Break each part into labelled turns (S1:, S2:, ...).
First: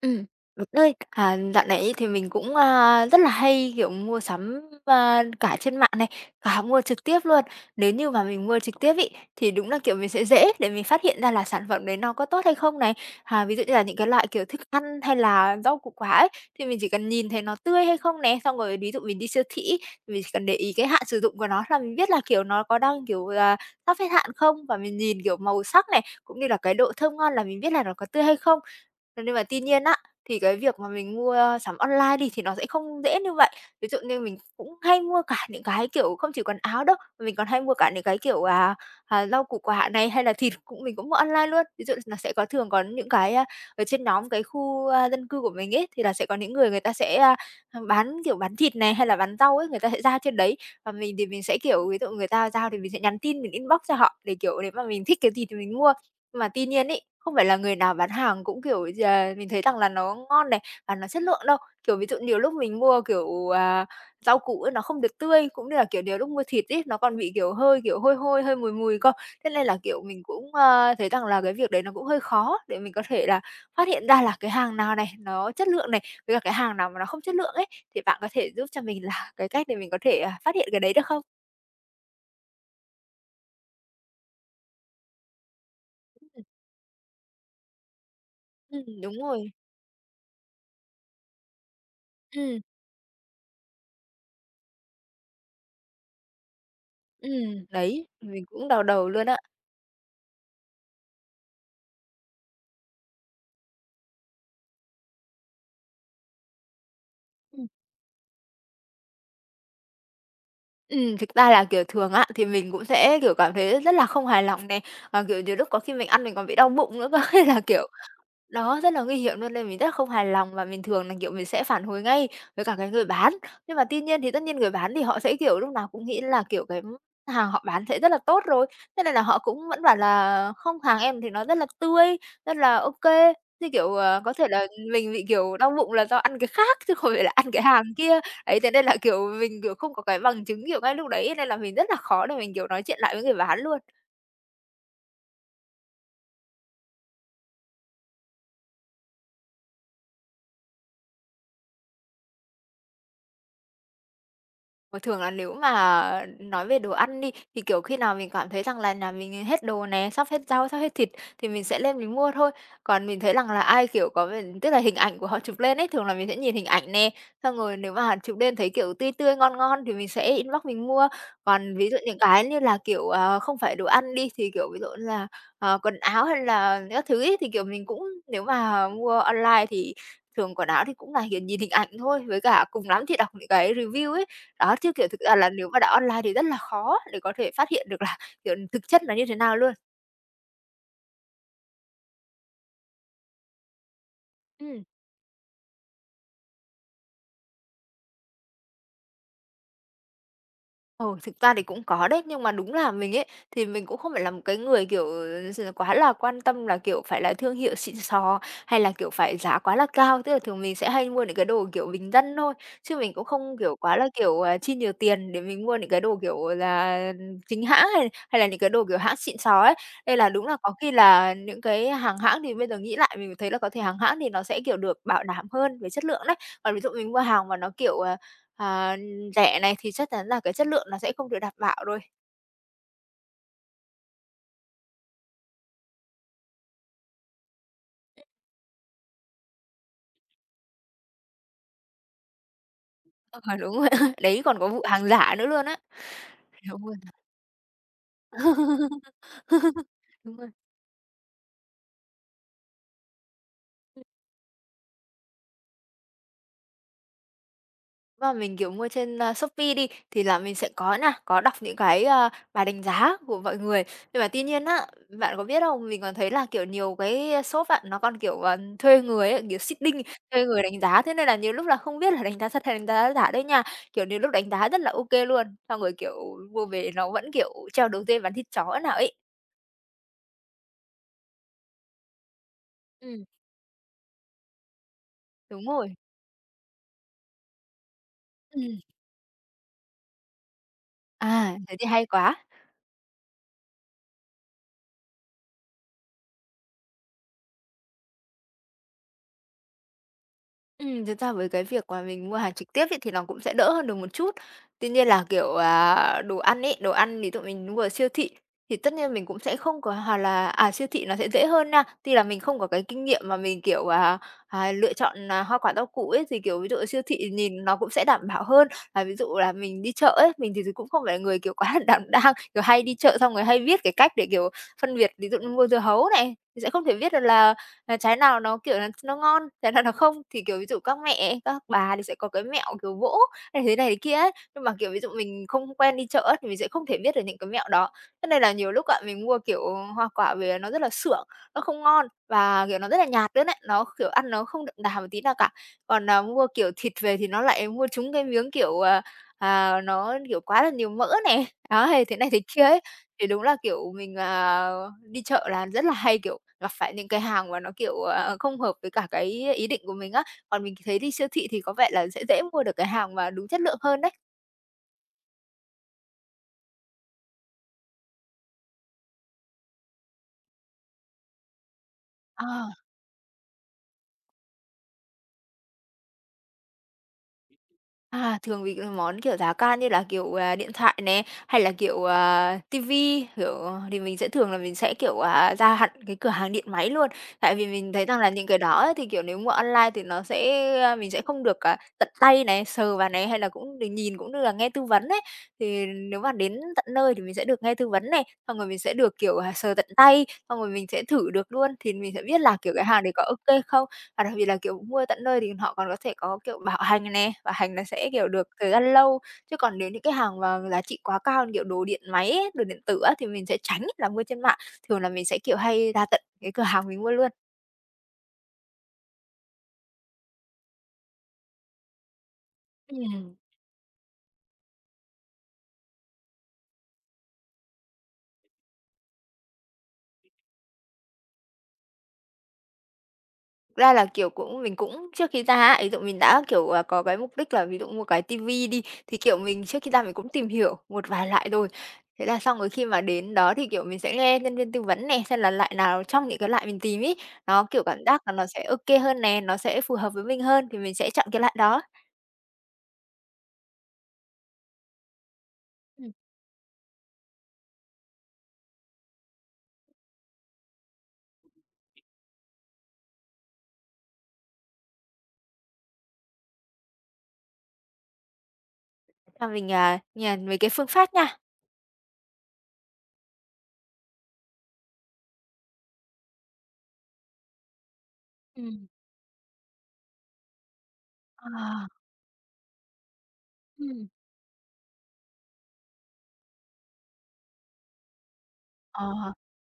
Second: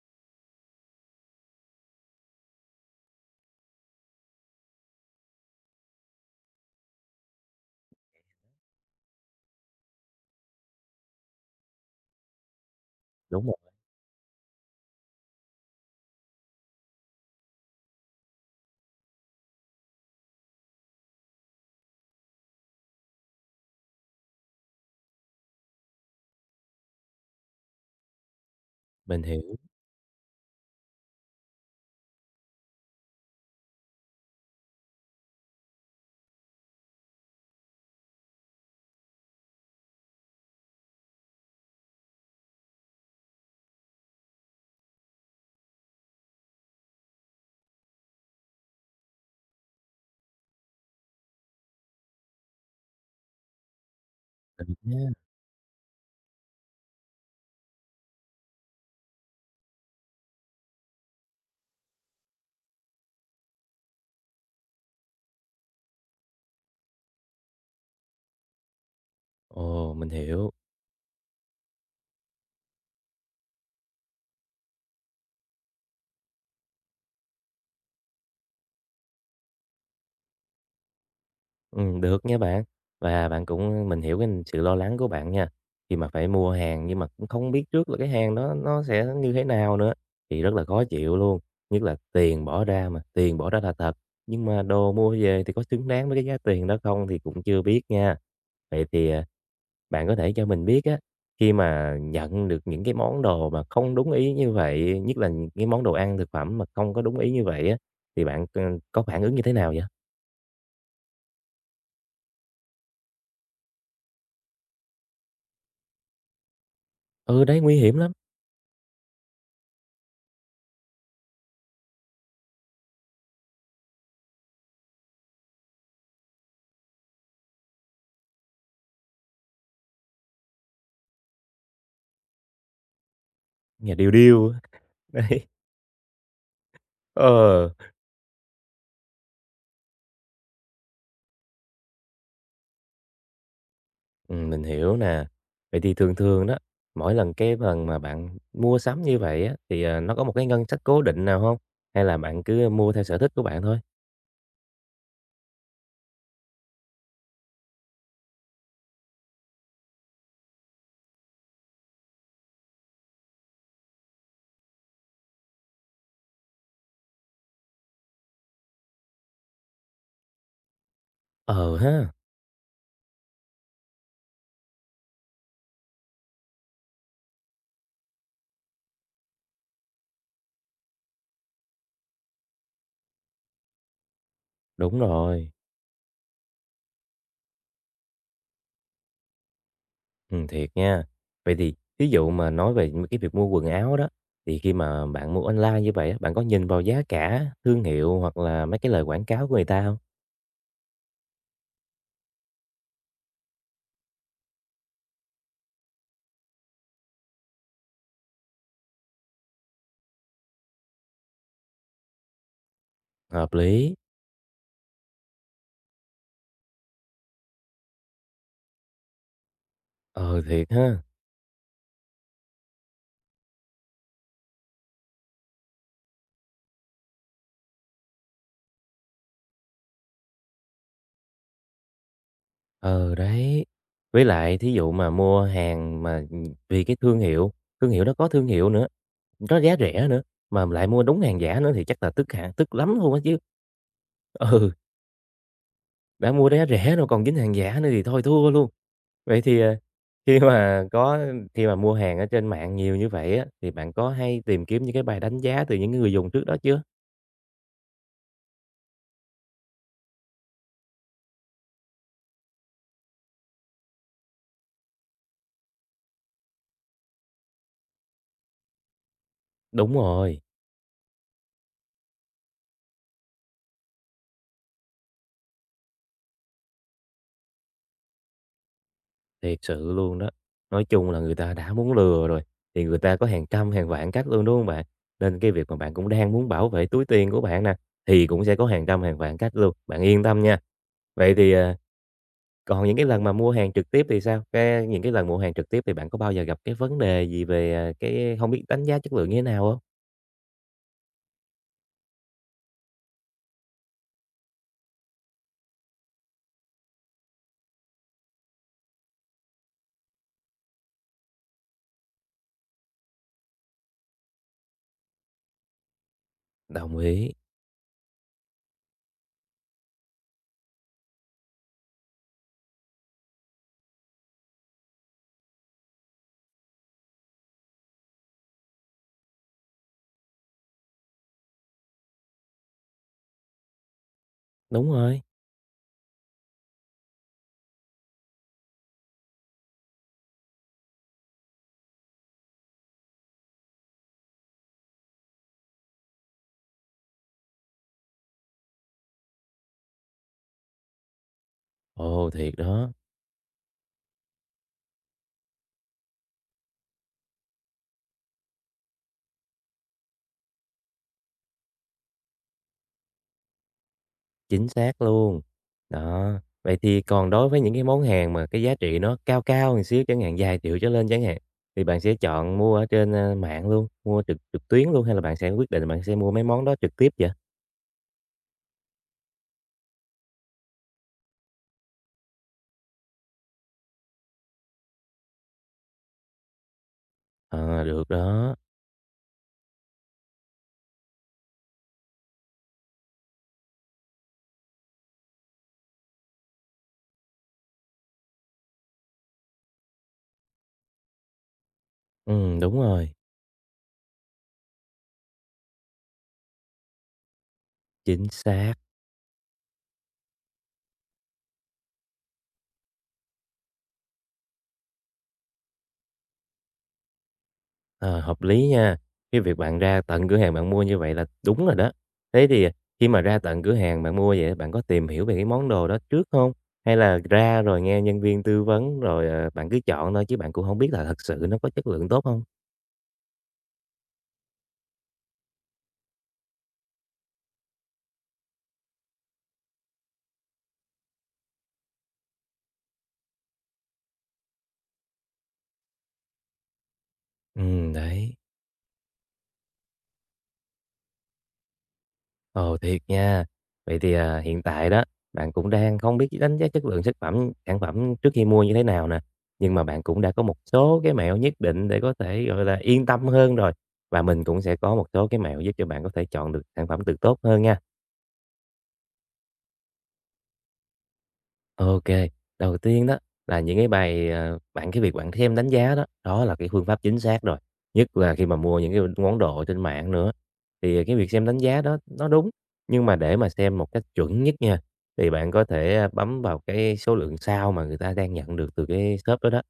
S1: Ừ, đúng đấy. À, dạo này ấy thì mình cũng, rất là hay, kiểu, mua sắm, cả trên mạng này, cả mua trực tiếp luôn. Nếu như mà mình mua trực tiếp ấy, thì đúng là, kiểu, mình sẽ dễ để mình phát hiện ra là sản phẩm đấy nó có tốt hay không này. À,
S2: Đúng
S1: ví
S2: rồi,
S1: dụ như là những cái loại, kiểu, thức ăn hay là rau củ quả ấy, thì mình chỉ cần nhìn thấy nó tươi hay không này. Xong rồi ví dụ mình đi siêu thị ấy, mình chỉ cần để ý cái hạn sử dụng của nó là mình biết là, kiểu, nó có đang, kiểu, sắp hết hạn không? Và mình nhìn, kiểu, màu sắc này, cũng như là cái độ thơm ngon là mình biết là nó có tươi hay không? Thế
S2: mình
S1: nhưng mà
S2: hiểu,
S1: tuy nhiên á, thì cái việc mà mình mua sắm online đi thì nó sẽ không dễ như vậy. Ví dụ như mình cũng hay mua cả những cái, kiểu, không chỉ quần áo đâu, mà mình còn hay mua cả những cái kiểu, rau củ quả này, hay là thịt mình cũng mua online luôn. Ví dụ là sẽ có thường có những cái, ở trên nhóm cái khu, dân cư của mình ấy, thì là sẽ có những người người ta sẽ, bán, kiểu, bán thịt này, hay là bán rau ấy, người ta sẽ giao trên đấy. Và mình thì mình sẽ, kiểu, ví dụ người ta giao thì mình sẽ nhắn tin, mình inbox cho họ để, kiểu, nếu
S2: mình
S1: mà mình
S2: nha.
S1: thích cái gì thì mình mua. Mà tuy nhiên ý không phải là người nào bán hàng cũng, kiểu, mình thấy rằng là nó ngon này và nó chất lượng đâu. Kiểu, ví dụ nhiều lúc mình mua, kiểu, rau củ ấy nó không được tươi, cũng như là, kiểu, nhiều lúc mua thịt ấy, nó còn bị, kiểu, hơi, kiểu, hôi hôi, hơi mùi mùi cơ. Thế nên là,
S2: Ồ,
S1: kiểu,
S2: mình
S1: mình
S2: hiểu.
S1: cũng, ơ, thấy rằng là cái việc đấy nó cũng hơi khó để mình có thể là phát hiện ra là cái hàng nào này, nó chất lượng này, với cả cái hàng nào mà nó không chất lượng ấy, thì bạn có thể giúp cho mình là cái cách để mình có thể, phát hiện cái đấy được không?
S2: Được nha bạn. Và bạn cũng mình hiểu cái sự lo lắng của bạn nha, khi mà phải mua hàng nhưng mà cũng không biết trước là cái hàng đó nó sẽ
S1: Đúng
S2: như thế
S1: rồi.
S2: nào nữa, thì rất là khó chịu luôn. Nhất là tiền
S1: Ừm,
S2: bỏ ra mà, tiền bỏ ra là thật, nhưng mà đồ mua về thì có xứng đáng với cái giá tiền đó không thì cũng chưa biết
S1: đấy,
S2: nha.
S1: mình cũng đau
S2: Vậy
S1: đầu
S2: thì,
S1: luôn á.
S2: bạn có thể cho mình biết á, khi mà nhận được những cái món đồ mà không đúng ý như vậy, nhất là những cái món đồ ăn, thực phẩm mà không có đúng ý như vậy á, thì bạn có phản ứng như thế nào vậy?
S1: Thực ra là, kiểu, thường á, thì mình cũng sẽ, kiểu, cảm thấy rất là không hài lòng này và, kiểu, nhiều lúc có khi mình ăn mình còn bị đau bụng nữa cơ, hay
S2: "Ừ,
S1: là,
S2: đấy, nguy
S1: kiểu,
S2: hiểm lắm!"
S1: đó, rất là nguy hiểm luôn, nên mình rất là không hài lòng và mình thường là, kiểu, mình sẽ phản hồi ngay với cả cái người bán. Nhưng mà tuy nhiên thì tất nhiên người bán thì họ sẽ, kiểu, lúc nào cũng nghĩ là, kiểu, cái hàng họ bán sẽ rất là tốt rồi, thế nên là họ cũng vẫn bảo là "Không, hàng em thì nó rất là tươi, rất là ô kê." Thế, kiểu,
S2: Nhà điêu
S1: ờ, có thể
S2: điêu á,
S1: là mình bị,
S2: đấy,
S1: kiểu, đau bụng là do ăn cái khác chứ không phải là ăn cái
S2: ờ,
S1: hàng kia. Đấy, thế nên là, kiểu, mình, kiểu, không có cái bằng chứng, kiểu, ngay lúc đấy nên là mình rất là khó để mình, kiểu, nói chuyện lại với người bán luôn.
S2: mình hiểu nè. Vậy thì thường thường đó, mỗi lần cái lần mà bạn mua sắm như vậy á, thì, nó có một cái ngân sách cố định nào không? Hay là bạn cứ mua theo sở thích của bạn thôi?
S1: Ờ, thường là nếu mà nói về đồ ăn đi, thì, kiểu, khi nào mình cảm thấy rằng là nhà mình hết đồ nè, sắp hết rau, sắp hết thịt thì mình sẽ lên mình mua thôi. Còn mình thấy rằng là ai, kiểu, có vẻ tức là hình ảnh của họ chụp lên ấy, thường là mình sẽ nhìn hình ảnh nè, xong rồi nếu mà chụp lên thấy, kiểu, tươi tươi, ngon ngon thì mình sẽ inbox mình mua. Còn
S2: Ờ
S1: ví dụ
S2: ha,
S1: những cái như là, kiểu, không phải đồ ăn đi, thì, kiểu, ví dụ như là, quần áo hay là các thứ ấy, thì, kiểu, mình cũng nếu mà mua online thì thường quần áo thì cũng là hiện nhìn hình ảnh thôi, với cả cùng lắm thì đọc những cái review ấy. Đó, chứ,
S2: đúng
S1: kiểu, thực ra là
S2: rồi,
S1: nếu mà đã online thì rất là khó để có thể phát hiện được là, kiểu, thực chất là như thế nào luôn.
S2: thiệt nha. Vậy thì ví dụ mà nói về cái việc mua quần áo đó, thì khi
S1: Ừm.
S2: mà bạn mua online như vậy á, bạn có nhìn vào giá cả, thương hiệu hoặc là mấy cái lời quảng cáo của người ta không?
S1: Ồ, thực ra thì cũng có đấy, nhưng mà đúng là mình ấy, thì mình cũng không phải là một cái người, kiểu, quá là quan tâm là, kiểu, phải là thương hiệu xịn sò, hay là, kiểu, phải giá quá là cao. Tức là thường mình sẽ hay mua những cái đồ, kiểu, bình dân thôi, chứ mình cũng
S2: Hợp
S1: không, kiểu,
S2: lý,
S1: quá là, kiểu, chi nhiều tiền để mình mua những cái đồ, kiểu là, chính hãng hay hay là những cái đồ, kiểu, hãng xịn sò ấy. Đây là
S2: ờ,
S1: đúng là
S2: thiệt
S1: có khi
S2: ha.
S1: là những cái hàng hãng thì bây giờ nghĩ lại mình thấy là có thể hàng hãng thì nó sẽ, kiểu, được bảo đảm hơn về chất lượng đấy. Còn ví dụ mình mua hàng mà nó, kiểu, à rẻ này thì chắc chắn là cái chất lượng nó sẽ không được đảm bảo rồi.
S2: Ờ Đấy. Với lại thí dụ mà mua hàng mà, vì cái thương hiệu nó có thương hiệu nữa, có giá rẻ nữa, mà lại mua đúng hàng giả nữa thì chắc là tức hàng tức lắm luôn á chứ.
S1: Ờ, đúng rồi. Đấy, còn có
S2: Ừ,
S1: vụ hàng giả nữa luôn á.
S2: đã mua giá
S1: Đúng rồi.
S2: rẻ rồi còn dính hàng giả nữa thì thôi thua luôn. Vậy thì,
S1: Đúng
S2: khi
S1: rồi.
S2: mà có khi mà mua hàng ở trên mạng nhiều như vậy á, thì bạn có hay tìm kiếm những cái bài đánh giá từ những người dùng trước đó chưa?
S1: Mà mình, kiểu, mua trên, Shopee đi, thì là mình sẽ có nè, có đọc những cái, bài đánh giá của mọi người. Nhưng mà tuy nhiên á, bạn có biết không? Mình còn thấy là, kiểu, nhiều cái shop á, nó còn, kiểu, thuê người ấy, kiểu,
S2: Đúng
S1: seeding,
S2: rồi.
S1: thuê người đánh giá, thế nên là nhiều lúc là không biết là đánh giá thật hay đánh giá giả đấy nha. Kiểu, nhiều lúc đánh giá rất là ok luôn, xong rồi, kiểu, mua về nó vẫn, kiểu, treo đầu dê bán thịt chó nào ấy.
S2: Thiệt sự luôn đó. Nói chung là người ta đã muốn lừa rồi, thì người ta
S1: Ừm.
S2: có hàng trăm hàng vạn cách luôn, đúng không bạn? Nên cái
S1: Đúng
S2: việc mà
S1: rồi.
S2: bạn cũng đang muốn bảo vệ túi tiền của bạn nè, thì cũng sẽ có
S1: Ừm.
S2: hàng trăm hàng vạn cách luôn, bạn yên tâm nha. Vậy thì,
S1: À, thế thì hay quá.
S2: còn những cái lần mà mua hàng trực tiếp thì sao? Những cái lần mua hàng trực tiếp thì bạn có bao giờ gặp cái vấn đề gì về, cái không biết đánh giá chất lượng như thế nào không?
S1: Thực ra với cái việc mà mình mua hàng trực tiếp ấy, thì nó cũng sẽ đỡ hơn được một chút. Tuy nhiên là, kiểu, đồ ăn ví dụ mình mua ở siêu thị thì tất nhiên mình cũng sẽ không có hoặc là siêu thị nó sẽ dễ hơn nha. Tuy là mình không có cái kinh nghiệm mà mình, kiểu, lựa chọn, hoa quả rau củ ấy, thì, kiểu, ví dụ ở
S2: Đồng
S1: siêu thị
S2: ý,
S1: nhìn nó cũng sẽ đảm bảo hơn. Và ví dụ là mình đi chợ ấy, mình thì cũng không phải là người, kiểu, quá là đảm đang, kiểu, hay đi chợ xong rồi hay viết cái cách để, kiểu, phân biệt, ví dụ như mua dưa hấu này, thì sẽ không thể viết được là trái nào nó, kiểu là, nó ngon, trái nào nó không. Thì, kiểu, ví dụ các mẹ ấy, các bà thì sẽ có cái mẹo, kiểu, vỗ hay thế này thế kia ấy, nhưng mà, kiểu,
S2: đúng
S1: ví dụ
S2: rồi.
S1: mình không quen đi chợ á, thì mình sẽ không thể biết được những cái mẹo đó. Thế nên là nhiều lúc á, mình mua, kiểu, hoa quả về nó rất là sượng, nó không ngon và, kiểu, nó rất là nhạt nữa ấy, nó, kiểu, ăn nó không đậm đà một tí nào cả. Còn mua, kiểu, thịt về thì nó lại mua trúng cái miếng, kiểu, nó, kiểu, quá là nhiều mỡ này, đó, hay thế này
S2: Ồ,
S1: thế
S2: thiệt
S1: kia ấy.
S2: đó.
S1: Thì đúng là, kiểu, đi chợ là rất là hay, kiểu, gặp phải những cái hàng mà nó, kiểu, không hợp với cả cái ý định của mình á. Còn mình thấy đi siêu thị thì có vẻ là sẽ dễ mua được cái hàng mà đúng chất lượng hơn đấy.
S2: Chính xác luôn. Đó, vậy thì còn đối với những cái món hàng mà cái giá trị nó cao cao một xíu chẳng hạn, vài triệu trở lên chẳng hạn, thì bạn sẽ
S1: Ờ.
S2: chọn mua ở trên, mạng luôn, mua trực trực tuyến luôn hay là bạn sẽ quyết định bạn sẽ mua mấy món đó trực tiếp vậy?
S1: À, thường vì cái món, kiểu, giá cao như là, kiểu, điện thoại này hay là, kiểu, kiểu, thì mình sẽ thường là mình sẽ, kiểu, ra hẳn cái cửa hàng điện máy luôn. Tại vì
S2: Ờ,
S1: mình thấy
S2: được
S1: rằng là những
S2: đó.
S1: cái đó ấy thì, kiểu, nếu mua online thì nó sẽ, mình sẽ không được, tận tay này, sờ vào này, hay là cũng được nhìn cũng như là nghe tư vấn ấy. Thì nếu mà đến tận nơi thì mình sẽ được nghe tư vấn này, xong rồi mình sẽ được, kiểu, sờ tận tay, xong rồi mình sẽ thử được luôn thì mình sẽ biết là, kiểu,
S2: Đúng
S1: cái hàng đấy
S2: rồi,
S1: có ok không. Và đặc biệt là, kiểu, mua tận nơi thì họ còn có thể có, kiểu, bảo hành nè, bảo hành nó sẽ,
S2: chính
S1: kiểu, được thời
S2: xác.
S1: gian lâu. Chứ còn nếu những cái hàng mà giá trị quá cao như kiểu đồ điện máy ấy, đồ điện tử á, thì mình sẽ tránh là mua trên mạng, thường là mình sẽ, kiểu, hay ra tận cái cửa hàng mình mua luôn.
S2: Ờ, hợp lý nha. Cái việc bạn ra tận cửa hàng bạn mua như vậy là đúng rồi đó. Thế thì khi mà
S1: Ừm.
S2: ra tận cửa hàng bạn mua vậy, bạn có tìm hiểu về cái món đồ đó trước không? Hay là ra rồi nghe nhân viên tư vấn rồi, bạn cứ chọn thôi chứ bạn cũng không biết là thật sự nó có chất lượng tốt không?
S1: Cũng mình cũng trước khi ra á, ý dụ mình đã, kiểu, có cái mục đích là ví dụ mua cái tivi đi, thì, kiểu, mình trước khi ra mình cũng tìm hiểu một vài loại rồi. Thế là xong rồi khi mà đến đó thì, kiểu, mình sẽ nghe nhân viên tư vấn này xem là loại nào trong những cái loại mình tìm ấy, nó, kiểu,
S2: Ừ
S1: cảm giác là
S2: đấy.
S1: nó sẽ ok hơn nè, nó sẽ phù hợp với mình hơn thì mình sẽ chọn cái loại đó.
S2: Ồ, thiệt nha. Vậy thì, hiện tại đó, bạn cũng đang
S1: Ừm.
S2: không biết đánh giá chất lượng sản phẩm trước khi mua như thế nào nè, nhưng mà bạn cũng đã có một số cái mẹo nhất định để có thể, gọi là, yên tâm hơn rồi, và mình cũng sẽ có một số cái mẹo giúp cho bạn có thể chọn được sản phẩm từ tốt hơn nha.
S1: Xong mình, nhìn mấy cái phương pháp nha.
S2: OK, đầu tiên đó là những cái bài, ờ, bạn cái việc bạn xem đánh giá đó, đó là cái phương pháp chính xác rồi, nhất là khi mà mua
S1: Ừm.
S2: những cái món đồ trên mạng nữa. Thì cái việc xem
S1: Ờ.
S2: đánh giá đó nó đúng, nhưng mà để mà xem một cách
S1: Ừm.
S2: chuẩn nhất nha, thì bạn có thể bấm vào cái số lượng sao mà người ta đang nhận được từ
S1: Ờ.
S2: cái shop đó đó.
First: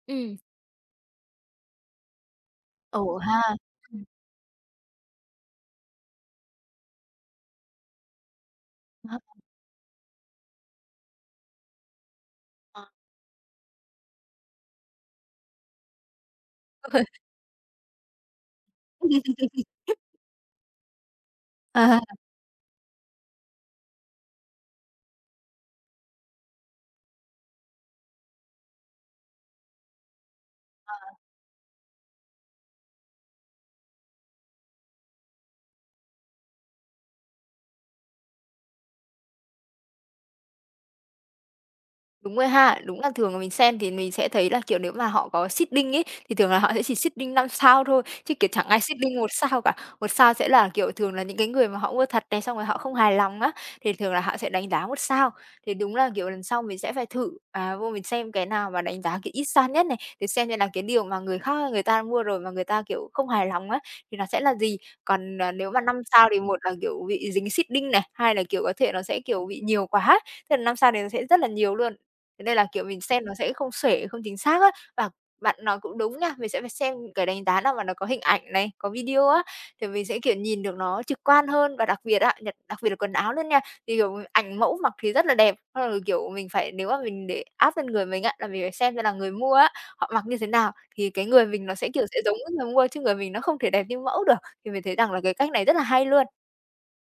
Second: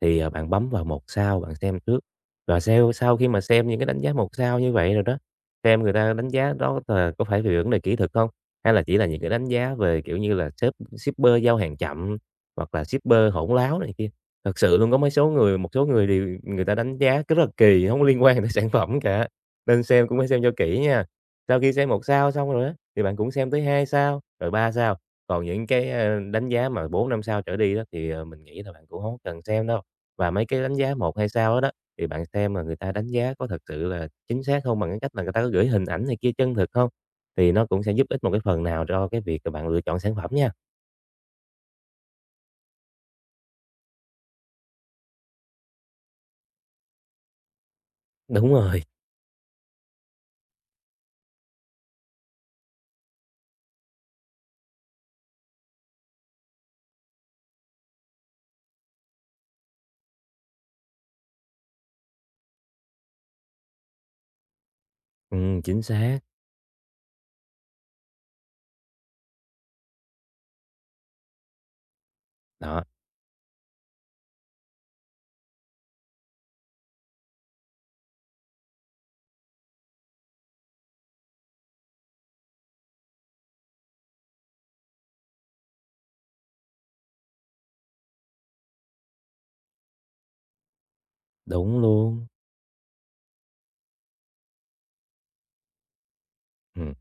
S2: Thì,
S1: Ừm.
S2: bạn bấm vào một sao bạn xem trước, và sau
S1: Ổn
S2: sau khi
S1: ha.
S2: mà xem những cái đánh
S1: Ừm.
S2: giá một sao như vậy rồi đó, xem người ta đánh giá đó là có phải về vấn đề kỹ thuật không? Hay là chỉ là
S1: Ờ.
S2: những cái đánh giá về, kiểu như là, sếp shipper giao hàng chậm hoặc là shipper hỗn láo này kia. Thật sự luôn có mấy số người một số người thì người ta đánh giá rất là kỳ, không có liên quan tới sản phẩm cả, nên xem cũng phải xem cho kỹ nha. Sau khi
S1: Ờ.
S2: xem
S1: Ờ.
S2: một sao xong rồi á, thì bạn cũng xem tới 2 sao, rồi 3 sao, còn những cái, đánh giá mà 4 5 sao trở đi đó thì, mình nghĩ là bạn cũng không cần xem đâu. Và mấy cái đánh giá một hay sao đó đó, thì bạn xem là người ta đánh giá có thật sự là chính xác không, bằng cái cách là người ta có gửi hình ảnh này kia chân thực không, thì nó cũng sẽ giúp ích một cái phần nào cho cái việc là bạn lựa chọn sản phẩm nha.
S1: Đúng rồi ha. Đúng là thường là mình xem thì mình sẽ thấy là, kiểu, nếu mà họ có seeding ấy, thì thường là họ sẽ chỉ seeding 5 sao thôi, chứ, kiểu,
S2: Đúng
S1: chẳng ai
S2: rồi,
S1: seeding một sao cả. Một sao sẽ là, kiểu, thường là những cái người mà họ mua thật này, xong rồi họ không hài lòng á, thì thường là họ sẽ đánh giá một sao. Thì đúng là, kiểu, lần sau mình sẽ phải thử, vô mình xem cái nào mà đánh giá, kiểu, ít sao nhất này, để xem là cái điều mà người khác người ta mua rồi mà người ta, kiểu, không hài lòng á, thì nó sẽ là gì. Còn, nếu mà
S2: chính
S1: 5
S2: xác,
S1: sao thì một là, kiểu, bị dính seeding này, hai là, kiểu, có thể nó sẽ, kiểu, bị nhiều quá, thế là 5 sao thì nó sẽ rất là nhiều luôn. Thế nên là,
S2: đó,
S1: kiểu, mình xem nó sẽ không xuể, không chính xác á. Và bạn nói cũng đúng nha, mình sẽ phải xem cái đánh giá nào mà nó có hình ảnh này, có video á, thì mình sẽ, kiểu, nhìn được nó trực quan hơn. Và đặc biệt á, đặc biệt là quần áo luôn nha, thì, kiểu, ảnh mẫu mặc thì rất là đẹp, xong rồi, kiểu, mình phải nếu mà mình để áp lên người mình á, là mình phải xem là người mua á, họ mặc như thế nào thì cái người mình nó
S2: đúng
S1: sẽ, kiểu, sẽ
S2: luôn.
S1: giống với người mua, chứ người mình nó không thể đẹp như mẫu được. Thì mình thấy rằng là cái cách này rất là hay luôn.
S2: Ừm.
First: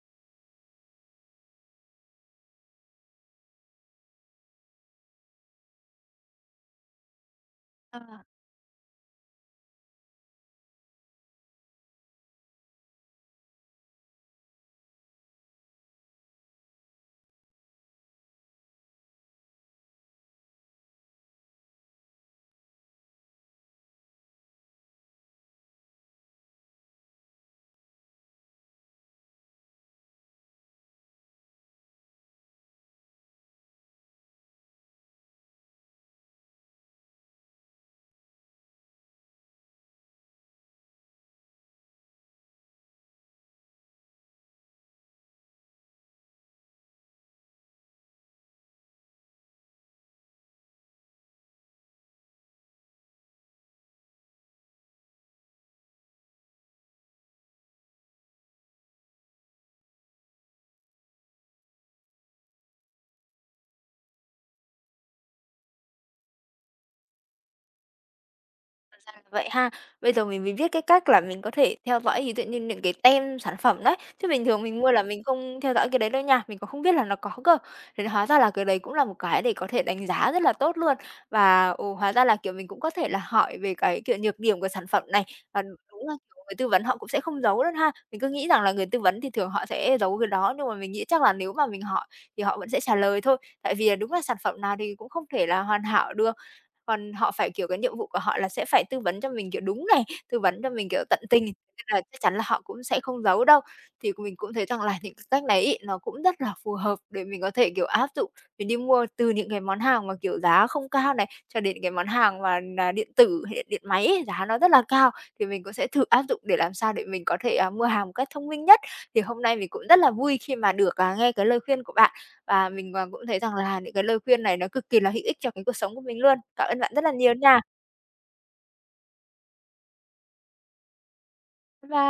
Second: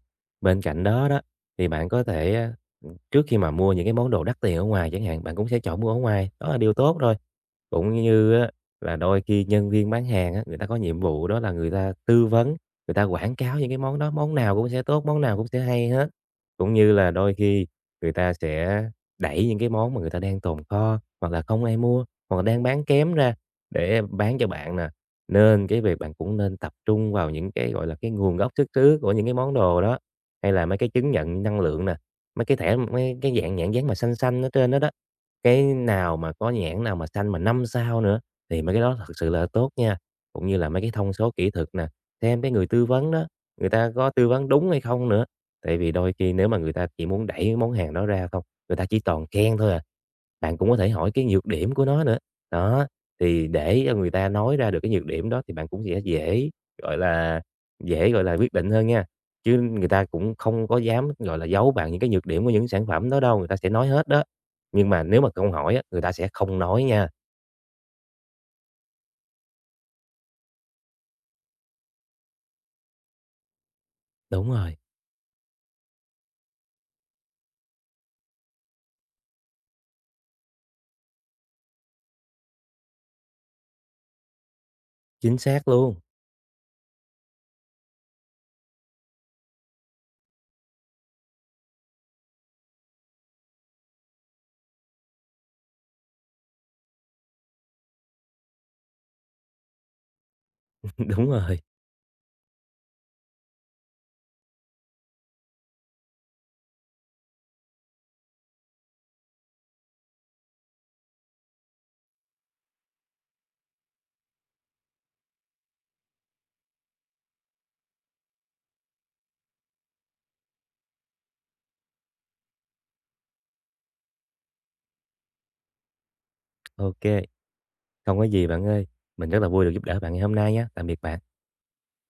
S2: Bên cạnh đó đó, thì bạn có thể, trước khi mà mua những cái món đồ đắt tiền ở ngoài chẳng hạn, bạn cũng sẽ chọn mua ở ngoài, đó là điều tốt thôi. Cũng
S1: Ờ.
S2: như á là đôi khi nhân viên bán hàng á, người ta có nhiệm vụ đó là người ta tư vấn, người ta quảng cáo những cái món đó, món nào cũng sẽ tốt, món nào cũng sẽ hay hết. Cũng như là đôi khi người ta sẽ đẩy những cái món mà người ta đang tồn kho, hoặc là không ai mua, hoặc là đang bán kém ra để bán cho bạn nè. Nên cái việc bạn cũng nên tập trung vào những cái, gọi là, cái nguồn gốc xuất xứ của những cái món đồ đó, hay là mấy cái chứng nhận năng lượng nè, mấy cái thẻ mấy cái dạng nhãn dán mà xanh xanh ở trên đó đó. Cái nào mà có nhãn nào mà xanh mà 5 sao nữa thì mấy cái đó thật sự là tốt nha. Cũng như là mấy cái thông số kỹ thuật nè, xem cái người tư vấn đó, người ta có tư vấn đúng hay không nữa. Tại vì đôi khi nếu mà người ta chỉ muốn đẩy cái món hàng đó ra không, người ta chỉ toàn khen thôi à. Bạn cũng có thể hỏi cái nhược điểm của nó nữa. Đó. Thì để cho người ta nói ra được cái nhược điểm đó thì bạn cũng sẽ gọi là, dễ, gọi là, quyết định hơn nha. Chứ người ta cũng không có dám, gọi là, giấu bạn những cái nhược điểm của những sản phẩm đó đâu, người ta sẽ nói hết đó. Nhưng mà nếu mà không hỏi á, người ta sẽ không nói nha.
S1: Ra là vậy ha. Bây giờ mình mới biết cái cách là mình có thể theo dõi ví dụ như những cái tem sản phẩm đấy, chứ bình
S2: Đúng
S1: thường
S2: rồi,
S1: mình mua là mình không theo dõi cái đấy đâu nha, mình còn không biết là nó có cơ. Thế hóa ra là cái đấy cũng là một cái để có thể đánh giá rất là tốt luôn. Và, ừ, hóa ra là, kiểu, mình cũng có thể là hỏi về cái, kiểu, nhược điểm của sản phẩm này,
S2: chính
S1: và
S2: xác luôn.
S1: đúng là, kiểu, người tư vấn họ cũng sẽ không giấu luôn ha. Mình cứ nghĩ rằng là người tư vấn thì thường họ sẽ giấu cái đó, nhưng mà mình nghĩ chắc là nếu mà mình hỏi thì họ vẫn sẽ trả lời thôi, tại vì là đúng là sản phẩm nào thì cũng không thể là hoàn hảo được. Còn họ phải, kiểu, cái nhiệm vụ của họ là sẽ phải tư vấn cho mình, kiểu, đúng này, tư vấn cho mình, kiểu, tận
S2: Đúng
S1: tình, nên
S2: rồi.
S1: là chắc chắn là họ cũng sẽ không giấu đâu. Thì mình cũng thấy rằng là những cái cách này ấy, nó cũng rất là phù hợp để mình có thể, kiểu, áp dụng, mình đi mua từ những cái món hàng mà, kiểu, giá không cao này, cho đến cái món hàng mà điện tử hay điện điện máy ấy, giá nó rất là cao, thì mình cũng sẽ thử áp dụng để làm sao để mình có thể, mua hàng một cách thông minh nhất. Thì hôm nay mình cũng rất là vui khi mà được, nghe cái lời khuyên của bạn và mình, cũng thấy rằng là những cái lời khuyên này nó cực kỳ là hữu ích cho cái cuộc sống của mình luôn. Cảm ơn bạn rất
S2: OK,
S1: là nhiều nha.
S2: không có gì bạn ơi. Mình rất là vui được giúp đỡ bạn ngày hôm nay nhé. Tạm biệt bạn.
S1: Bye bye.